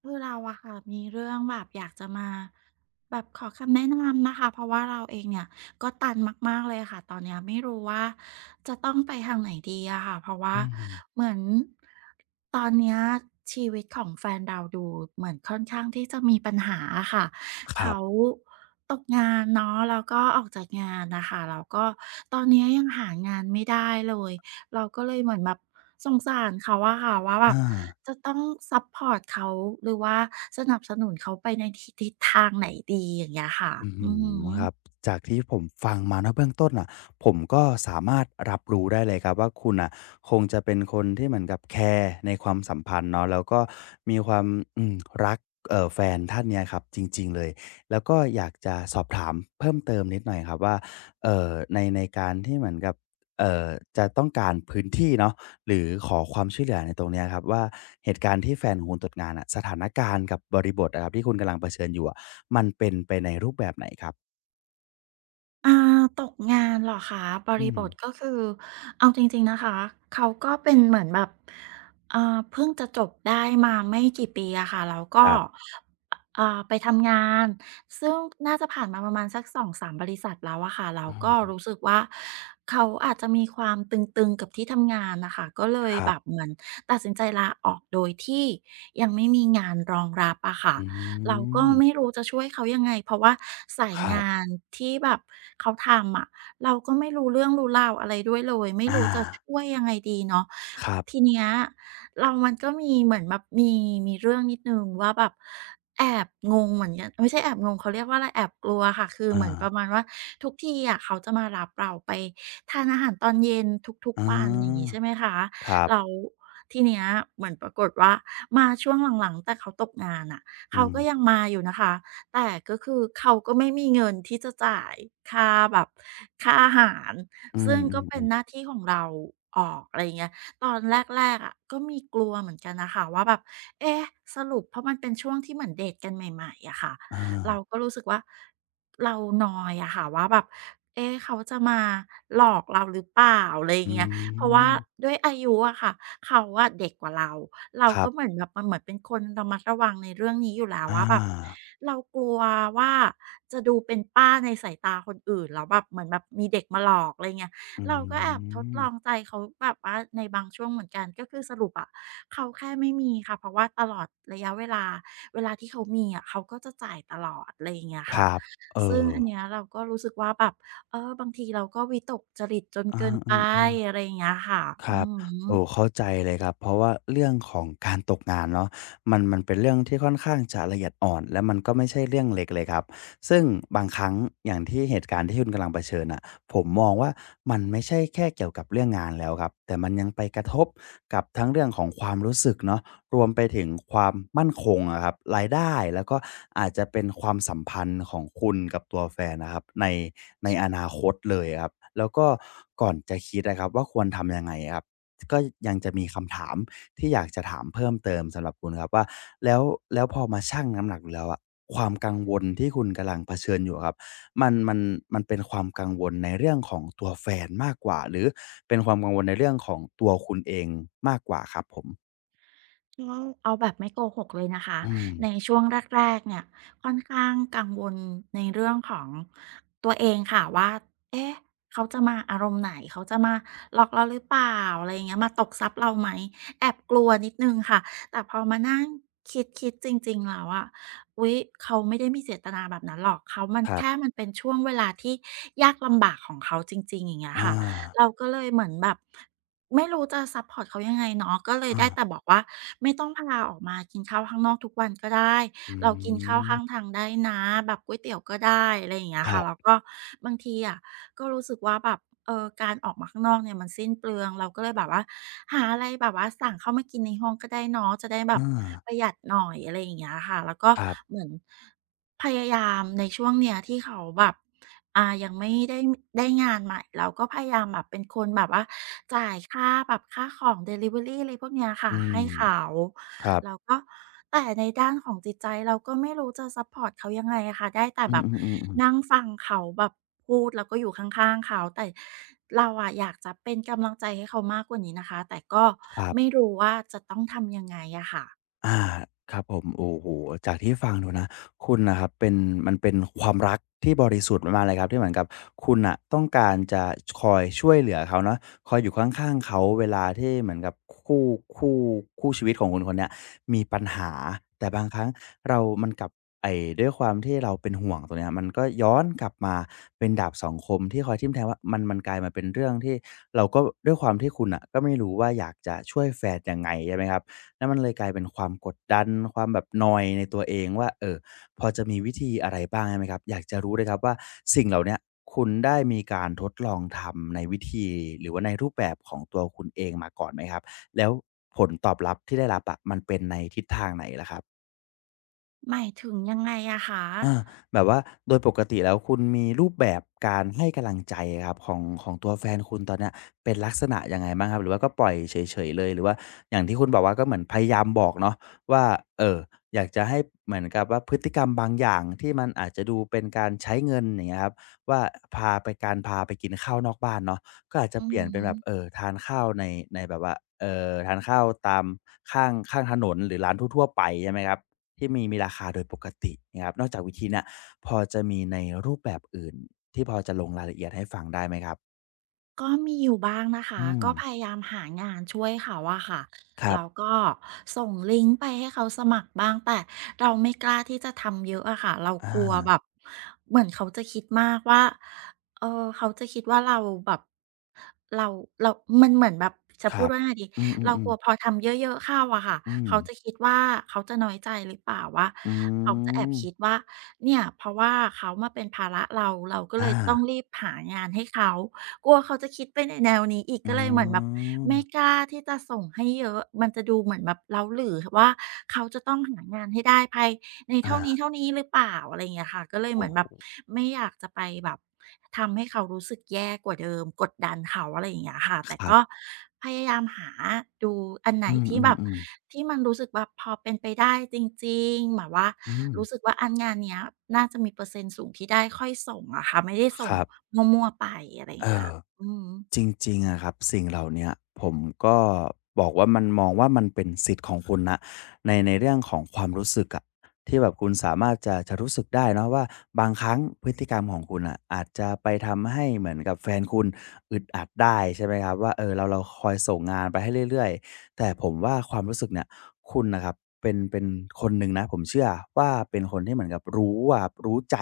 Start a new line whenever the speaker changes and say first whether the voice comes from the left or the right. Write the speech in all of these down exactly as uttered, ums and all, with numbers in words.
right: คือเราอะค่ะมีเรื่องแบบอยากจะมาแบบขอคำแนะนำนะคะเพราะว่าเราเองเนี่ยก็ตันมากๆเลยค่ะตอนเนี้ยไม่รู้ว่าจะต้องไปทางไหนดีอะค่ะเพราะว่า
left: อืม
right: เหมือนตอนเนี้ยชีวิตของแฟนเราดูเหมือนค่อนข้างที่จะมีปัญหาอะค่ะ
left: ครั
right: เขา
left: บ
right: ตกงานเนาะแล้วก็ออกจากงานนะคะแล้วก็ตอนเนี้ยยังหางานไม่ได้เลย เราก็เลยเหมือนแบบสงสารเขาอะค่ะว่าแบบ
left: อา
right: จะต้องซัปพอร์ตเขาหรือว่าสนับสนุนเขาไปในทิศทางไหนดีอย่างเงี้ยค่ะ
left: อื
right: อือ
left: ม
right: หืึ
left: ครับจากที่ผมฟังมานะเบื้องต้นอ่ะผมก็สามารถรับรู้ได้เลยครับว่าคุณอ่ะคงจะเป็นคนที่เหมือนกับแคร์ในความสัมพันธ์เนาะแล้วก็มีความอืมรักเอ่อแฟนท่านเนี้ยครับจริงๆเลยแล้วก็อยากจะสอบถามเพิ่มเติมนิดหน่อยครับว่าเอ่อในในการที่เหมือนกับเอ่อจะต้องการพื้นที่เนาะหรือขอความช่วยเหลือในตรงเนี้ยครับว่าเหตุการณ์ที่แฟนของคุณตกงานอะสถานการณ์กับบริบทอะครับที่คุณกำลังเผชิญอยู่อะ มันเป็นไปในรูปแบบไหนครับ
right: อาตกงานเหรอคะบ
left: อื
right: ริ
left: ม
right: บทก็คือเอาจริงๆนะคะเขาก็เป็นเหมือนแบบเอ่อเพิ่งจะจบได้มาไม่กี่ปีอะค่ะแล้ว
left: ค
right: ก็
left: รับ
right: เอ่อไปทำงานซึ่งน่าจะผ่านมาประมาณสักสองสามบริษัทแล้วอะค่ะแล้วก็
left: อืม
right: รู้สึกว่าเขาอาจจะมีความตึงๆกับที่ทำงานน่ะค่ะก็เลย
left: ครั
right: แบบ
left: บ
right: เหมือนตัดสินใจลาออกโดยที่ยังไม่มีงานรองรับอะค่ะ
left: อื
right: เราก็
left: ม
right: ไม่รู้จะช่วยเขายังไงเพราะว่าสาย
left: ครั
right: งา
left: บ
right: นที่แบบเขาทำอะเราก็ไม่รู้เรื่องรู้ราวอะไรด้วยเลยไม่
left: อา
right: รู้จะช่วยยังไงดีเนาะ
left: ครั
right: ที
left: บ
right: เนี้ยเรามันก็มีเหมือนแบบมีมีเรื่องนิดหนึ่งว่าแบบแอบงงเหมือนกันไม่ใช่แอบงงเขาเรียกว่าอะไรแอบกลัวค่ะคือ
left: อา
right: เหมือนประมาณว่าทุกทีอะเขาจะมารับเราไปทานอาหารตอนเย็นทุก
left: อ
right: ๆวันอย่างงี้
left: า
right: ใช่ไหมคะ
left: ครั
right: แล้ว
left: บ
right: ทีเนี้ยเหมือนปรากฏว่ามาช่วงหลังๆแต่เขาตกงานอะ
left: อื
right: เขา
left: ม
right: ก็ยังมาอยู่นะคะ แต่ก็คือเขาก็ไม่มีเงินที่จะจ่ายค่าแบบค่าอาหาร
left: อื
right: ซึ่งก็เป็น
left: ม
right: หน้า
left: ๆ
right: ที่ของเราออกอะไรอย่างเงี้ยตอนแรกๆอะก็มีกลัวเหมือนกันน่ะค่ะว่าแบบเอ๊ะสรุปเพราะมันเป็นช่วงที่เหมือนเดตกันใหม่ๆอะค่ะ
left: ๆ
right: เรา
left: อา
right: ก็รู้สึกว่าเรานอยอะค่ะว่าแบบเอ๊ะเขาจะมาหลอกเราหรือเปล่าอะไรอย่า
left: อื
right: งเงี้ย เพราะว่า
left: ม
right: ด้วยอายุอะค่ะเขาอะเด็กกว่าเราเรา
left: ครั
right: ก็เหมือ
left: บ
right: นแบบมันเหมือนเป็นคนระมัดระวังในเรื่องนี้อยู่แล้ว
left: อา
right: ว่าแบบเรากลัวว่าจะดูเป็นป้าในสายตาคนอื่นแล้วแบบเหมือนแบบมีเด็กมาหลอกอะไรเงี้ย
left: อื
right: เราก็แอบทด
left: ม
right: ลองใจเขาแบบว่าในบางช่วงเหมือนกันก็คือสรุปอะเขาแค่ไม่มีค่ะเพราะว่าตลอดระยะเวลาเวลาที่เขามีอะเขาก็จะจ่ายตลอดอะไรอย่างเงี้ย
left: ค
right: ค่ะ
left: รับเอ
right: ซึ่ง
left: อ
right: อันเนี้ยเราก็รู้สึกว่าแบบ เออบางทีเราก็วิตกจริตจนเกิ
left: อา
right: น
left: อ
right: ไป
left: ืม
right: อะไรอย่างเงี้ยค่ะ
left: ๆครั
right: อื
left: บ
right: อ
left: โอ้
right: ฮึ
left: เข้าใจเลยครับเพราะว่าเรื่องของการตกงานเนาะมันมันเป็นเรื่องที่ค่อนข้างจะละเอียดอ่อนและมันก็ไม่ใช่เรื่องเล็กเลยครับซึ่งบางครั้งอย่างที่เหตุการณ์ที่คุณกำลังเผชิญน่ะ ผมมองว่ามันไม่ใช่แค่เกี่ยวกับเรื่องงานแล้วครับแต่มันยังไปกระทบกับทั้งเรื่องของความรู้สึกเนาะรวมไปถึงความมั่นคงอะครับรายได้แล้วก็อาจจะเป็นความสัมพันธ์ของคุณกับตัวแฟนนะครับในในอนาคตเลยอะครับแล้วก็ก่อนจะคิดนะครับว่าควรทำยังไงอะครับก็ยังจะมีคำถามที่อยากจะถามเพิ่มเติมสำหรับคุณครับว่าแล้วแล้วพอมาชั่งน้ำหนักดูแล้วอะความกังวลที่คุณกำลังเผชิญอยู่ครับ มันมันมันเป็นความกังวลในเรื่องของตัวแฟนมากกว่าหรือเป็นความกังวลในเรื่องของตัวคุณเองมากกว่าครับผม
right: ต้องเอาแบบไม่โกหกเลยนะคะ
left: อืม
right: ในช่วงแรกๆเนี่ยค่อนข้างกังวลในเรื่องของตัวเองค่ะว่าเอ๊ะเขาจะมาอารมณ์ไหนเขาจะมาหลอกเราหรือเปล่าอะไรอย่างเงี้ยมาตกทรัพย์เราไหมแอบกลัวนิดหนึ่งค่ะแต่พอมานั่งคิดๆจริงๆแล้วอะอุ๊ยเขาไม่ได้มีเจตนาแบบนั้นหรอกเขามัน
left: ครั
right: แค่
left: บ
right: มันเป็นช่วงเวลาที่ยากลำบากของเขาจริงๆอย่างเงี้ย
left: อา
right: ค่ะ เราก็เลยเหมือนแบบไม่รู้จะซัปพอร์ตเขายังไงเนาะก็เลย
left: อา
right: ได้แต่บอกว่าไม่ต้องพาออกมากินข้าวข้างนอกทุกวันก็ได้
left: อื
right: เรากินข้าวข้า
left: ม
right: งทางได้นะแบบก๋วยเตี๋ยวก็ได้อะไรอย่างเงี้ย
left: ครั
right: ค่ะแล้ว
left: บ
right: ก็บางทีอะก็รู้สึกว่าแบบเออการออกมาข้างนอกเนี่ยมันสิ้นเปลืองเราก็เลยแบบว่าหาอะไรแบบว่าสั่งเข้ามากินในห้องก็ได้เนาะจะได้แบบ
left: อา
right: ประหยัดหน่อยอะไรอย่างเงี้ยค่ะแล้วก็
left: ครับ
right: เหมือนพยายามในช่วงเนี้ยที่เขาแบบ อ่ายังไม่ได้ได้งานใหม่เราก็พยายามแบบเป็นคนแบบว่าจ่ายค่าแบบค่าของดิลิเวอรีอะไรพวกเนี้ย
left: อื
right: ค่ะ
left: ม
right: ให้เขา
left: ครับ
right: แล้วก็แต่ในด้านของจิตใจเราก็ไม่รู้จะซัปพอร์ตเขายังไงอะค่ะได้แต่
left: อื
right: แบบ
left: อๆๆๆ
right: นั่งฟังเขาแบบพูดแล้วก็อยู่ข้างๆเขาแต่เราอะอยากจะเป็นกำลังใจให้เขามากกว่านี้นะคะแต่ก็
left: ครั
right: ไม่
left: บ
right: รู้ว่าจะต้องทำยังไงอะค่ะ
left: อาครับผมโอ้โหจากที่ฟังดูนะคุณนะครับเป็นมันเป็นความรักที่บริสุทธิ์มากๆเลยครับที่เหมือนกับคุณอะต้องการจะคอยช่วยเหลือเขาเนาะคอยอยู่ข้างๆเขาเวลาที่เหมือนกับคู่คู่คู่ชีวิตของคุณคนเนี้ยมีปัญหาแต่บางครั้งเรามันกลับไอ้ด้วยความที่เราเป็นห่วงตัวเนี้ยมันก็ย้อนกลับมาเป็นดาบสองคมที่คอยทิ่มแทงว่ามันมันกลายมาเป็นเรื่องที่เราก็ด้วยความที่คุณอะก็ไม่รู้ว่าอยากจะช่วยแฟนยังไงใช่ไหมครับ นั่นมันเลยกลายเป็นความกดดันความแบบนอยในตัวเองว่าเออพอจะมีวิธีอะไรบ้างไหมครับอยากจะรู้เลยครับว่าสิ่งเหล่าเนี้ยคุณได้มีการทดลองทำในวิธีหรือว่าในรูปแบบของตัวคุณเองมาก่อนไหมครับแล้วผลตอบรับที่ได้รับอะมันเป็นในทิศทางไหนล่ะครับ
right: หมายถึงยังไงอะคะ
left: อาแบบว่าโดยปกติแล้วคุณมีรูปแบบการให้กำลังใจครับของของตัวแฟนคุณตอนเนี้ยเป็นลักษณะยังไงบ้างครับหรือว่าก็ปล่อยเฉยๆเลยหรือว่าอย่างที่คุณบอกว่าก็เหมือนพยายามบอกเนาะว่าเอ่ออยากจะให้เหมือนกับว่าพฤติกรรมบางอย่างที่มันอาจจะดูเป็นการใช้เงินอย่างเงี้ยครับว่าพาไปการพาไปกินข้าวนอกบ้านเนาะก็อาจจะ
right: อื
left: เป
right: อ
left: ลี่ยนเป็น
right: ฮึ
left: แบบเอ่อทานข้าวในในแบบว่าเอ่อทานข้าวตามข้างข้างถนนหรือร้านทั่วๆไปใช่ไหมครับ ที่มีมีราคาโดยปกตินะครับนอกจากวิธีเนี้ยพอจะมีในรูปแบบอื่นที่พอจะลงรายละเอียดให้ฟังได้ไหมครับ
right: ก็มีอยู่บ้างนะคะ
left: อืม
right: ก็พยายามหางานช่วยเขาอะค่ะ
left: ครั
right: แล้ว
left: บ
right: ก็ส่งลิงก์ไปให้เขาสมัครบ้างแต่เราไม่กล้าที่จะทำเยอะอะค่ะเรา
left: อา
right: กลัวแบบเหมือนเขาจะคิดมากว่าเออเขาจะคิดว่าเราแบบเราเรามันเหมือนแบบจะ
left: ค
right: พู
left: รั
right: ด
left: บ
right: ว่าไงดี
left: อื
right: เรา
left: ม
right: กลัว
left: ๆ
right: พ
left: ๆ
right: อทำเยอะๆเข้าอะค่ะ
left: อืม
right: เขาจะคิดว่าเขาจะน้อยใจหรือเปล่าว่า
left: อื
right: เขาจะแอบคิด
left: ม
right: ว่าเนี่ยเพราะว่าเขามาเป็นภาระเราเราก็เล
left: อา
right: ยต้องรีบหางานให้เขา กลัวเขาจะคิดไปในแนวนี้อีก
left: อ๋
right: ก็เลยเหมือนแบบ
left: อ
right: ไม่กล้าที่จะส่งให้เยอะมันจะดูเหมือนแบบเร้าหรือว่าเขาจะต้องหางานให้ได้ภาย ใน
left: อา
right: เท่านี้เท่านี้หรือเปล่าอะไรอย่างเงี้ยค่ะก็เลยเห
left: โอ้
right: มือน
left: โฮ
right: แบบไม่อยากจะไปแบบทำให้เขารู้สึกแย่กว่าเดิมกดดันเขาอะไรอย่างเงี้ยค่ะ
left: ค
right: แต่
left: รั
right: ก็
left: บ
right: พยายามหาดูอันไหน
left: อื
right: ที่แบบ
left: มๆๆ
right: ที่มันรู้สึกแบบพอเป็นไปได้จริงๆแบบว่า
left: อืม
right: รู้สึกว่าอันงานเนี้ยน่าจะมีเปอร์เซ็นต์สูงที่ได้ค่อยส่งอะค่ะไม่ได้
left: ค
right: ส่ง
left: รับ
right: มั่วๆไปอะไรอย่า
left: เอ
right: งเงี้ย
left: อ
right: อืม
left: จริงๆอะครับสิ่งเหล่าเนี้ยผมก็บอกว่ามันมองว่ามันเป็นสิทธิ์ของคุณนะในในเรื่องของความรู้สึกอะที่แบบคุณสามารถจะจะรู้สึกได้เนาะว่าบางครั้งพฤติกรรมของคุณน่ะอาจจะไปทำให้เหมือนกับแฟนคุณอึดอัดได้ใช่ไหมครับว่าเออเราเราคอยส่งงานไปให้เรื่อยๆแต่ผมว่าความรู้สึกเนี่ยคุณน่ะครับเป็นเป็นคนหนึ่งนะผมเชื่อว่าเป็นคนที่เหมือนกับรู้อะรู้ใจ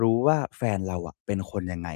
left: รู้ว่าแฟนเราอะเป็นคนยังไง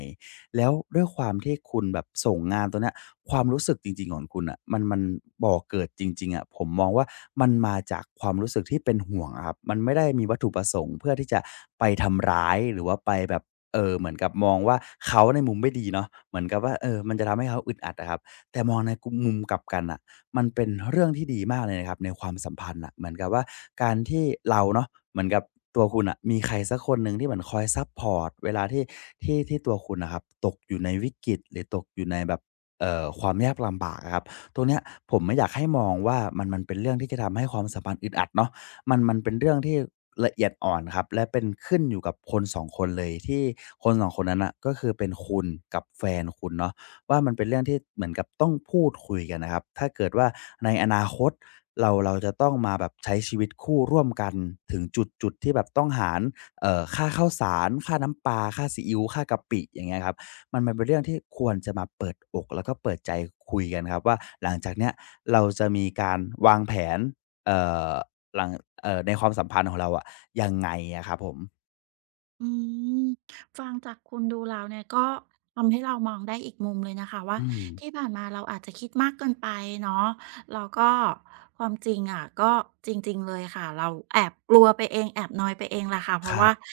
left: แล้วด้วยความที่คุณแบบส่งงานตัวเนี้ยความรู้สึกจริงๆของคุณอะมันมันบ่อเกิดจริงๆอะผมมองว่ามันมาจากความรู้สึกที่เป็นห่วงอะครับมันไม่ได้มีวัตถุประสงค์เพื่อที่จะไปทำร้ายหรือว่าไปแบบเอ่อเหมือนกับมองว่าเขาในมุมไม่ดีเนาะเหมือนกับว่าเออมันจะทำให้เขาอึดอัดอะครับแต่มองในกุมุมกลับกันน่ะ มันเป็นเรื่องที่ดีมากเลยนะครับในความสัมพันธ์อ่ะเหมือนกับว่าการที่เราเนาะเหมือนกับตัวคุณอ่ะมีใครสักคนหนึ่งที่เหมือนคอยซับพอร์ตเวลาที่ที่ที่ตัวคุณนะครับตกอยู่ในวิกฤตหรือตกอยู่ในแบบเอ่อความยากลำบากอะครับตรงเนี้ยผมไม่อยากให้มองว่ามันมันเป็นเรื่องที่จะทำให้ความสัมพันธ์อึดอัดเนาะมันมันเป็นเรื่องที่ละเอียดอ่อนครับและเป็นขึ้นอยู่กับคนสองคนเลยที่คนสองคนนั้นน่ะก็คือเป็นคุณกับแฟนคุณเนาะ ว่ามันเป็นเรื่องที่เหมือนกับต้องพูดคุยกันนะครับ ถ้าเกิดว่าในอนาคตเราเราจะต้องมาแบบใช้ชีวิตคู่ร่วมกันถึงจุดจุดที่แบบต้องหารเอ่อค่าข้าวสารค่าน้ำปลาค่าซีอิ๊วค่ากะปิอย่างเงี้ยครับมันมันเป็นเรื่องที่ควรจะมาเปิดอกแล้วก็เปิดใจคุยกันครับว่าหลังจากเนี้ยเราจะมีการวางแผนเอ่อหลังเอ่อในความสัมพันธ์ของเราอะยังไงอะครับผม
right: อืมฟังจากคุณดูแล้วเนี่ยก็ทำให้เรามองได้อีกมุมเลยนะคะว่า
left: อืม
right: ที่ผ่านมาเราอาจจะคิดมากเกินไปเนาะแล้วก็ความจริงอะก็จริงๆเลยค่ะเราแอบกลัวไปเองแอบนอยไปเองแหละค่ะเพ
left: ค
right: ราะ
left: รั
right: ว่า
left: บ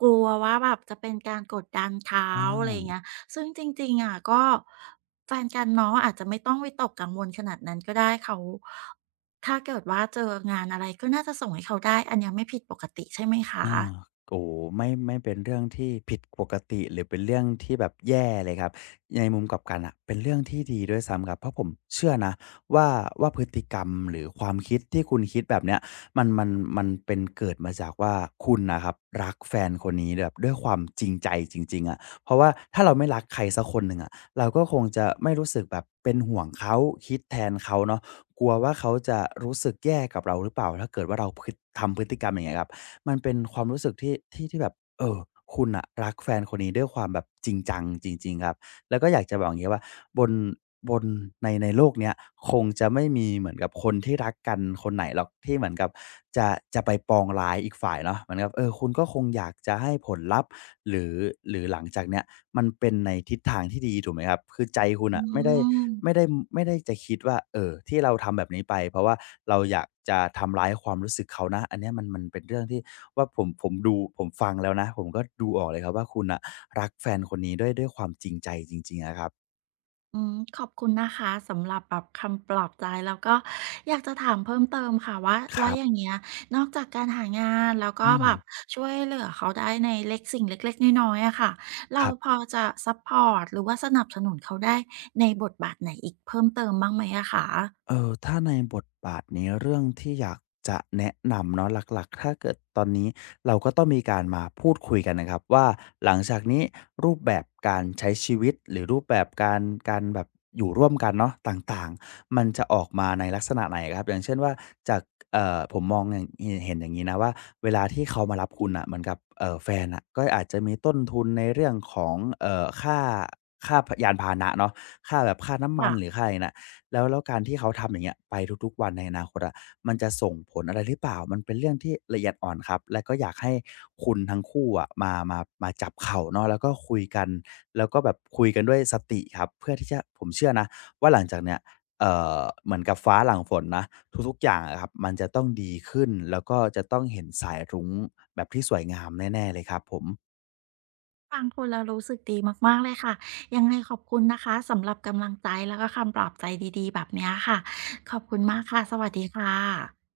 right: กลัวว่าแบบจะเป็นการกดดันเขา
left: อ
right: อะไรอย่างเงี้
left: า
right: ยซึ่งจริงๆอ่ะก็แฟนกันเนาะอาจจะไม่ต้องวิตกกังวลขนาดนั้นก็ได้เขาถ้าเกิดว่าเจองานอะไรก็น่าจะส่งให้เขาได้อันเนี้ยไม่ผิดปกติใช่ไหม
left: อ
right: คะ
left: าโอ้โฮไม่ไม่เป็นเรื่องที่ผิดปกติหรือเป็นเรื่องที่แบบแย่เลยครับในมุมกลับกันน่ะเป็นเรื่องที่ดีด้วยซ้ำครับเพราะผมเชื่อนะว่าว่าพฤติกรรมหรือความคิดที่คุณคิดแบบเนี้ยมันมันมันเป็นเกิดมาจากว่าคุณน่ะครับรักแฟนคนนี้แบบด้วยความจริงใจจริงๆอะเพราะว่าถ้าเราไม่รักใครสักคนหนึ่งอะเราก็คงจะไม่รู้สึกแบบเป็นห่วงเขาคิดแทนเขาเนาะกลัวว่าเขาจะรู้สึกแย่กับเราหรือเปล่าถ้าเกิดว่าเราพฤทำพฤติกรรมอย่างเงี้ยครับ มันเป็นความรู้สึกที่ที่ที่แบบเอ่อคุณน่ะรักแฟนคนนี้ด้วยความแบบจริงจังจริงๆครับแล้วก็อยากจะบอกอย่างงี้ว่าบนบนในในโลกเนี้ยคงจะไม่มีเหมือนกับคนที่รักกันคนไหนหรอกที่เหมือนกับจะจะไปปองร้ายอีกฝ่ายเนาะเหมือนกับเออคุณก็คงอยากจะให้ผลลัพธ์หรือหรือหลังจากเนี้ย มันเป็นในทิศทางที่ดีถูกไหมครับ คือใจคุณ
right: อื
left: อ่ะไม่ได้ไม่
right: ม
left: ได้ไม่ได้จะคิดว่าเออที่เราทำแบบนี้ไปเพราะว่าเราอยากจะทำร้ายความรู้สึกเขานะอันเนี้ยมันมันเป็นเรื่องที่ว่าผมผมดูผมฟังแล้วนะผมก็ดูออกเลยครับว่าคุณอ่ะรักแฟนคนนี้ด้วยด้วยความจริงใจจริงๆอะครับ
right: อืมขอบคุณนะคะสำหรับแบบคำปลอบใจแล้วก็อยากจะถามเพิ่มเติมค่ะว่า
left: ค
right: แล้ว
left: รั
right: อย่าง
left: บ
right: เงี้ยนอกจากการหางานแล้วก็
left: อืม
right: แบบช่วยเหลือเขาได้ในเล็กสิ่งเล็กๆน้อยๆอะค่ะ
left: ค
right: เรา
left: รั
right: พ
left: บ
right: อจะซัปพอร์ตหรือว่าสนับสนุนเขาได้ในบทบาทไหนอีกเพิ่มเติมบ้างไหมอะคะ
left: เออถ้าในบทบาทนี้เรื่องที่อยากจะแนะนำเนาะหลักๆถ้าเกิดตอนนี้เราก็ต้องมีการมาพูดคุยกันนะครับว่าหลังจากนี้รูปแบบการใช้ชีวิตหรือรูปแบบการการแบบอยู่ร่วมกันเนาะต่างๆมันจะออกมาในลักษณะไหนครับอย่างเช่นว่าจากเอ่อผมมองอย่างเห็นเห็นอย่างนี้นะว่าเวลาที่เขามารับคุณอ่ะเหมือนกับเอ่อแฟนอ่ะก็อาจจะมีต้นทุนในเรื่องของเอ่อค่าค่ายานพาหนะเนาะค่าแบบค่าน้ำมันหรือ
right: ค่ะ
left: ค่าอะไรนะ แล้วแล้วการที่เขาทำอย่างเงี้ยไปทุกๆวันในอนาคตอะมันจะส่งผลอะไรหรือเปล่ามันเป็นเรื่องที่ละเอียดอ่อนครับและก็อยากให้คุณทั้งคู่อะมามามาจับเข่าเนาะแล้วก็คุยกันแล้วก็แบบคุยกันด้วยสติครับเพื่อที่จะผมเชื่อนะว่าหลังจากเนี้ยเอ่อเหมือนกับฟ้าหลังฝนนะทุกๆอย่างอะครับมันจะต้องดีขึ้นแล้วก็จะต้องเห็นสายรุ้งแบบที่สวยงามแน่ๆเลยครับผม
right: ฟังคุณแล้วรู้สึกดีมากๆเลยค่ะยังไงขอบคุณนะคะสำหรับกำลังใจแล้วก็คำปลอบใจดีๆแบบเนี้ยค่ะขอบคุณมากค่ะสวัสดีค่ะ